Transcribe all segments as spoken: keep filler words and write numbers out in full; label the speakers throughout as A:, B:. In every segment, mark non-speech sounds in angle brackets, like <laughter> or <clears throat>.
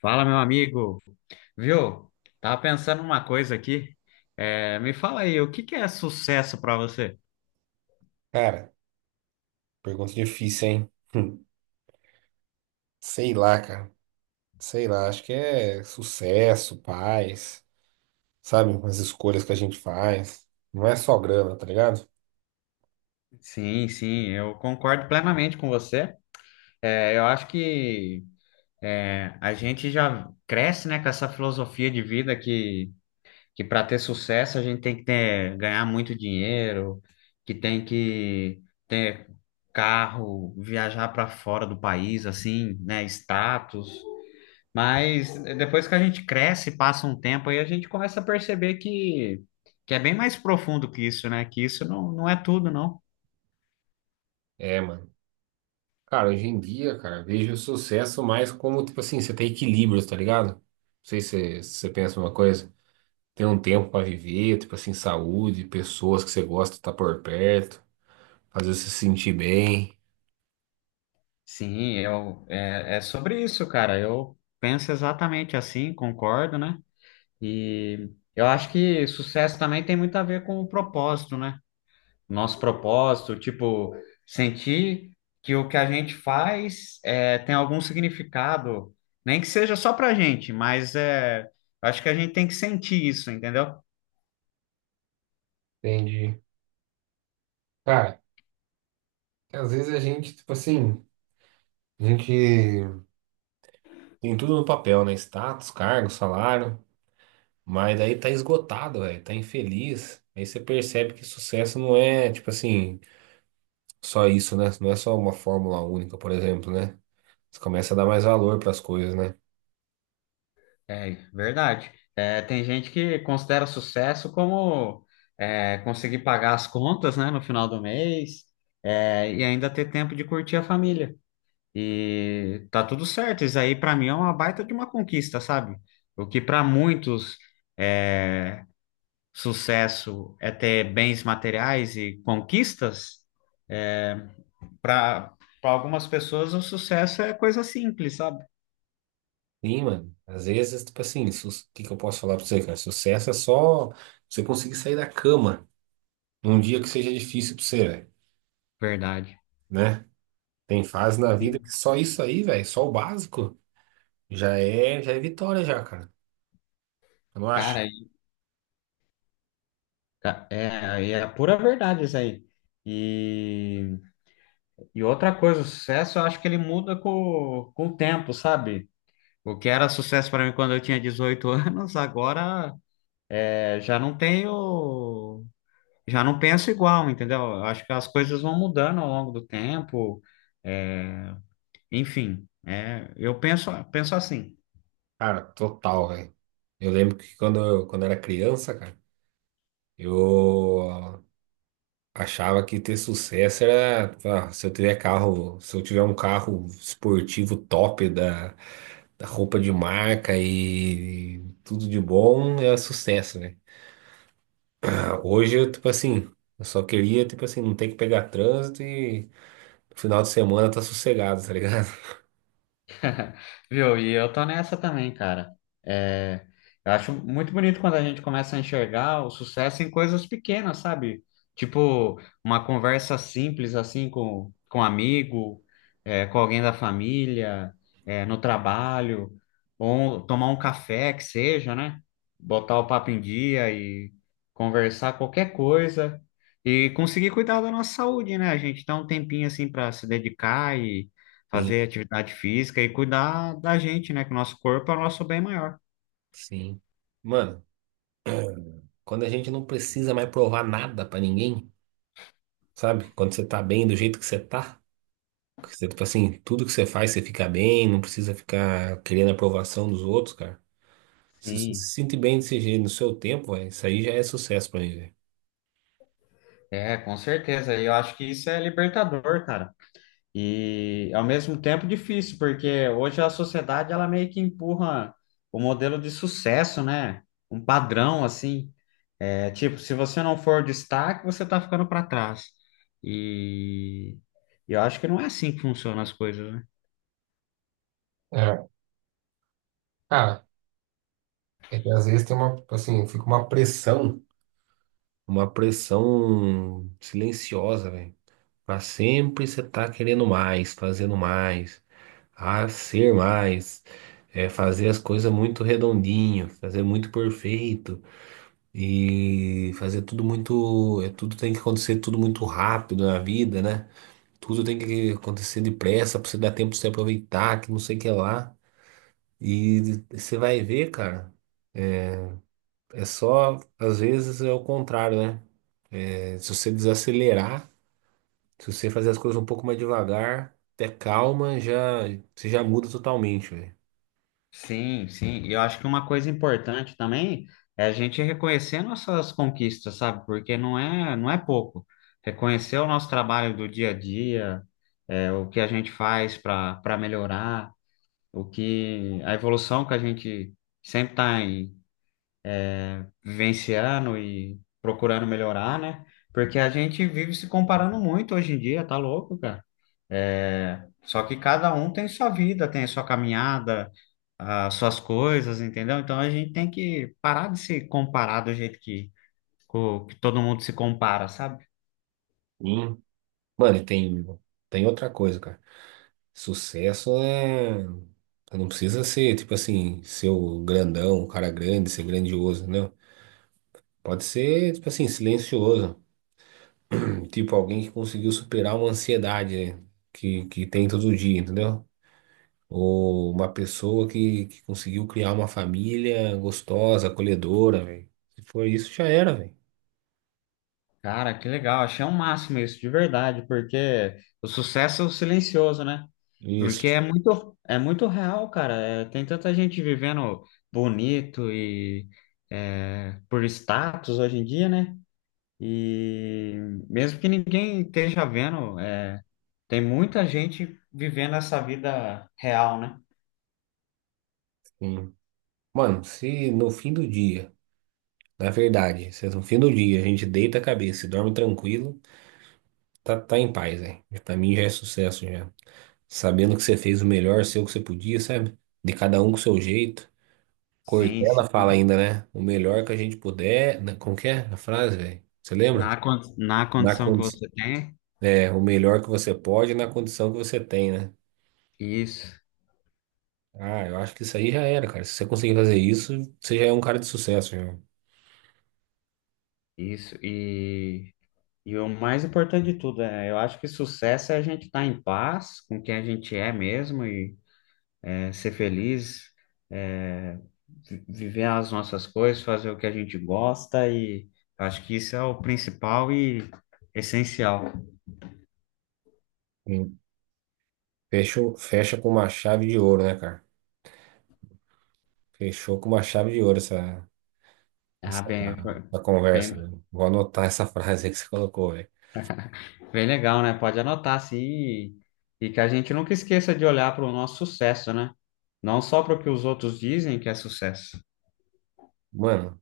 A: Fala, meu amigo. Viu? Tava pensando uma coisa aqui. É, me fala aí, o que que é sucesso para você?
B: Cara, pergunta difícil, hein? <laughs> Hum. Sei lá, cara. Sei lá, acho que é sucesso, paz, sabe? As escolhas que a gente faz. Não é só grana, tá ligado?
A: Sim, sim, eu concordo plenamente com você. É, eu acho que é, a gente já cresce, né, com essa filosofia de vida que, que para ter sucesso a gente tem que ter, ganhar muito dinheiro, que tem que ter carro, viajar para fora do país, assim, né, status. Mas eh, depois que a gente cresce, passa um tempo, aí a gente começa a perceber que, que é bem mais profundo que isso, né? Que isso não, não é tudo, não.
B: É, mano. Cara, hoje em dia, cara, eu vejo o sucesso mais como, tipo assim, você tem equilíbrio, tá ligado? Não sei se você se você pensa uma coisa. Ter um tempo pra viver, tipo assim, saúde, pessoas que você gosta tá por perto, fazer você se sentir bem.
A: Sim, eu, é, é sobre isso, cara. Eu penso exatamente assim, concordo, né? E eu acho que sucesso também tem muito a ver com o propósito, né? nosso propósito, tipo, sentir que o que a gente faz é, tem algum significado, nem que seja só pra gente, mas é, acho que a gente tem que sentir isso, entendeu?
B: Entendi. Cara, às vezes a gente, tipo assim, a gente tem tudo no papel, né? Status, cargo, salário, mas daí tá esgotado, velho, tá infeliz. Aí você percebe que sucesso não é, tipo assim, só isso, né? Não é só uma fórmula única, por exemplo, né? Você começa a dar mais valor pras coisas, né?
A: É verdade. É, tem gente que considera sucesso como é, conseguir pagar as contas, né, no final do mês, é, e ainda ter tempo de curtir a família. E tá tudo certo. Isso aí, pra mim, é uma baita de uma conquista, sabe? O que pra muitos é, sucesso é ter bens materiais e conquistas, para para algumas pessoas o sucesso é coisa simples, sabe?
B: Sim, mano. Às vezes, tipo assim, o que que eu posso falar pra você, cara? Sucesso é só você conseguir sair da cama num dia que seja difícil pra você, velho,
A: Verdade.
B: né? Tem fase na vida que
A: Sim.
B: só isso aí, velho, só o básico. Já é, já é vitória já, cara. Eu não acho.
A: Cara, e- é, é a pura verdade isso aí. E, e outra coisa, o sucesso eu acho que ele muda com, com o tempo, sabe? O que era sucesso para mim quando eu tinha dezoito <laughs> anos, agora é, já não tenho, já não penso igual, entendeu? Eu acho que as coisas vão mudando ao longo do tempo. é, Enfim, é, eu penso, penso assim.
B: Cara, total, velho. Eu lembro que quando eu, quando eu era criança, cara, eu achava que ter sucesso era, ah, se eu tiver carro, se eu tiver um carro esportivo top da, da roupa de marca e tudo de bom, é sucesso, né? Ah, hoje, eu, tipo assim, eu só queria, tipo assim, não ter que pegar trânsito e no final de semana tá sossegado, tá ligado? <laughs>
A: <laughs> Viu? E eu tô nessa também, cara. É, eu acho muito bonito quando a gente começa a enxergar o sucesso em coisas pequenas, sabe? Tipo, uma conversa simples assim com, com um amigo, é, com alguém da família, é, no trabalho, ou tomar um café que seja, né? Botar o papo em dia e conversar qualquer coisa. E conseguir cuidar da nossa saúde, né? A gente dá um tempinho assim para se dedicar
B: Sim,
A: fazer atividade física e cuidar da gente, né? Que o nosso corpo é o nosso bem maior.
B: sim. Mano, quando a gente não precisa mais provar nada pra ninguém, sabe? Quando você tá bem do jeito que você tá, que você, tipo assim, tudo que você faz você fica bem, não precisa ficar querendo a aprovação dos outros, cara. Se você se
A: Sim,
B: sente bem desse jeito no seu tempo, véi, isso aí já é sucesso pra mim, velho.
A: é, com certeza. E eu acho que isso é libertador, cara. E ao mesmo tempo difícil, porque hoje a sociedade ela meio que empurra o modelo de sucesso, né? Um padrão assim. É, tipo, se você não for destaque, você tá ficando para trás. E e eu acho que não é assim que funcionam as coisas, né?
B: É. Cara, é que às vezes tem uma, assim, fica uma pressão. Uma pressão silenciosa, velho. Pra sempre você tá querendo mais, fazendo mais, a ser mais, é, fazer as coisas muito redondinho, fazer muito perfeito e fazer tudo muito, é, tudo tem que acontecer tudo muito rápido na vida, né? Tudo tem que acontecer depressa para você dar tempo de se aproveitar, que não sei o que lá. E você vai ver, cara, é só, às vezes é o contrário, né? É, se você desacelerar, se você fazer as coisas um pouco mais devagar, ter calma, já, você já muda totalmente, velho.
A: Sim, sim. E eu acho que uma coisa importante também é a gente reconhecer nossas conquistas, sabe? Porque não é, não é pouco. Reconhecer o nosso trabalho do dia a dia, é, o que a gente faz para para melhorar, o que a evolução que a gente sempre está vivenciando e procurando melhorar, né? Porque a gente vive se comparando muito hoje em dia, tá louco, cara? É, só que cada um tem sua vida, tem a sua caminhada, as suas coisas, entendeu? Então a gente tem que parar de se comparar do jeito que, co- que todo mundo se compara, sabe?
B: Mano, e tem, tem outra coisa, cara. Sucesso é. Você não precisa ser, tipo assim, ser o grandão, o cara grande, ser grandioso, não. Pode ser, tipo assim, silencioso. <clears throat> Tipo alguém que conseguiu superar uma ansiedade, né? que, que tem todo dia, entendeu? Ou uma pessoa que, que conseguiu criar uma família gostosa, acolhedora, velho. Se for isso, já era, velho.
A: Cara, que legal, achei o máximo isso, de verdade, porque o sucesso é o silencioso, né? Porque
B: Isso.
A: é muito, é muito real, cara. É, tem tanta gente vivendo bonito e é, por status hoje em dia, né? E mesmo que ninguém esteja vendo. é, Tem muita gente vivendo essa vida real, né?
B: Hum. Mano, se no fim do dia. Na verdade, cê- no fim do dia, a gente deita a cabeça e dorme tranquilo, tá, tá em paz, velho. Pra mim já é sucesso já. Sabendo que você fez o melhor seu que você podia, sabe? De cada um com o seu jeito.
A: Sim,
B: Cortella fala
A: sim.
B: ainda, né? O melhor que a gente puder. na- Como que é a frase, velho? Você lembra?
A: Na, con- na
B: Na
A: condição que
B: condi...
A: você tem.
B: É, o melhor que você pode na condição que você tem, né?
A: Isso,
B: Ah, eu acho que isso aí já era, cara. Se você conseguir fazer isso, você já é um cara de sucesso, já.
A: isso. E, e o mais importante de tudo, é, eu acho que sucesso é a gente estar em paz com quem a gente é mesmo e é, ser feliz, é, vi- viver as nossas coisas, fazer o que a gente gosta e acho que isso é o principal e essencial.
B: Sim. Fechou, fecha com uma chave de ouro, né, cara? Fechou com uma chave de ouro essa.
A: Ah,
B: Essa,
A: bem, foi-
B: essa conversa,
A: bem
B: né? Vou anotar essa frase aí que você colocou, velho.
A: Bem legal, né? Pode anotar assim e, e que a gente nunca esqueça de olhar para o nosso sucesso, né? Não só para o que os outros dizem que é sucesso.
B: Mano,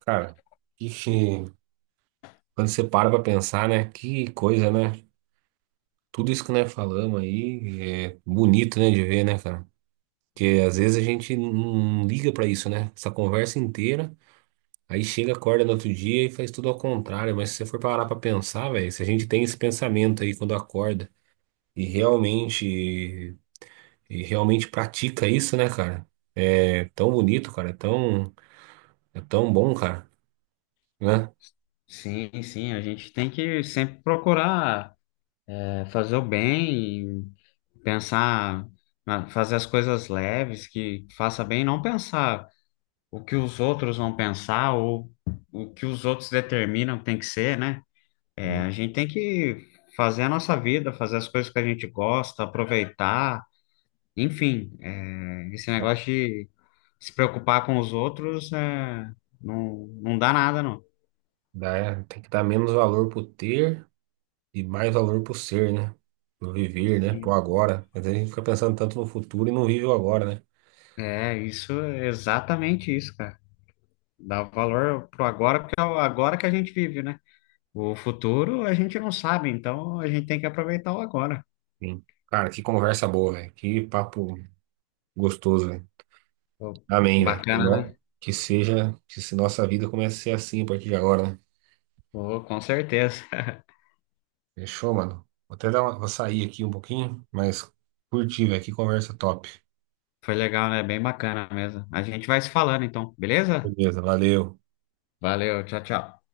B: cara, que, que- quando você para pra pensar, né? Que coisa, né? Tudo isso que nós falamos aí é bonito, né, de ver, né, cara? Porque às vezes a gente não liga pra isso, né? Essa conversa inteira, aí chega, acorda no outro dia e faz tudo ao contrário. Mas se você for parar pra pensar, velho, se a gente tem esse pensamento aí quando acorda e realmente, e realmente pratica isso, né, cara? É tão bonito, cara, é tão. É tão bom, cara, né?
A: Sim, sim, a gente tem que sempre procurar é, fazer o bem, e pensar, na- fazer as coisas leves, que faça bem, não pensar o que os outros vão pensar ou o que os outros determinam que tem que ser, né? É,
B: Dá-
A: a gente tem que fazer a nossa vida, fazer as coisas que a gente gosta, aproveitar. Enfim, é, esse negócio de se preocupar com os outros é, não, não dá nada, não.
B: dá- Tem que dar menos valor pro ter e mais valor pro ser, né? Pro viver, né? Pro agora. Mas a gente fica pensando tanto no futuro e não vive o agora, né?
A: É, isso, é exatamente isso, cara. Dá valor pro agora, porque é o agora que a gente vive, né? O futuro a gente não sabe, então a gente tem que aproveitar o agora.
B: Sim. Cara, que conversa boa, velho. Que papo gostoso, velho.
A: Pô,
B: Amém, velho. Que,
A: bacana,
B: no-
A: né?
B: que seja, que se nossa vida comece a ser assim a partir de agora, né?
A: Pô, com certeza. <laughs>
B: Fechou, mano? Vou até dar uma, vou sair aqui um pouquinho, mas curti, velho. Que conversa top.
A: Foi legal, né? Bem bacana mesmo. A gente vai se falando, então, beleza?
B: Beleza, valeu.
A: Valeu, tchau, tchau.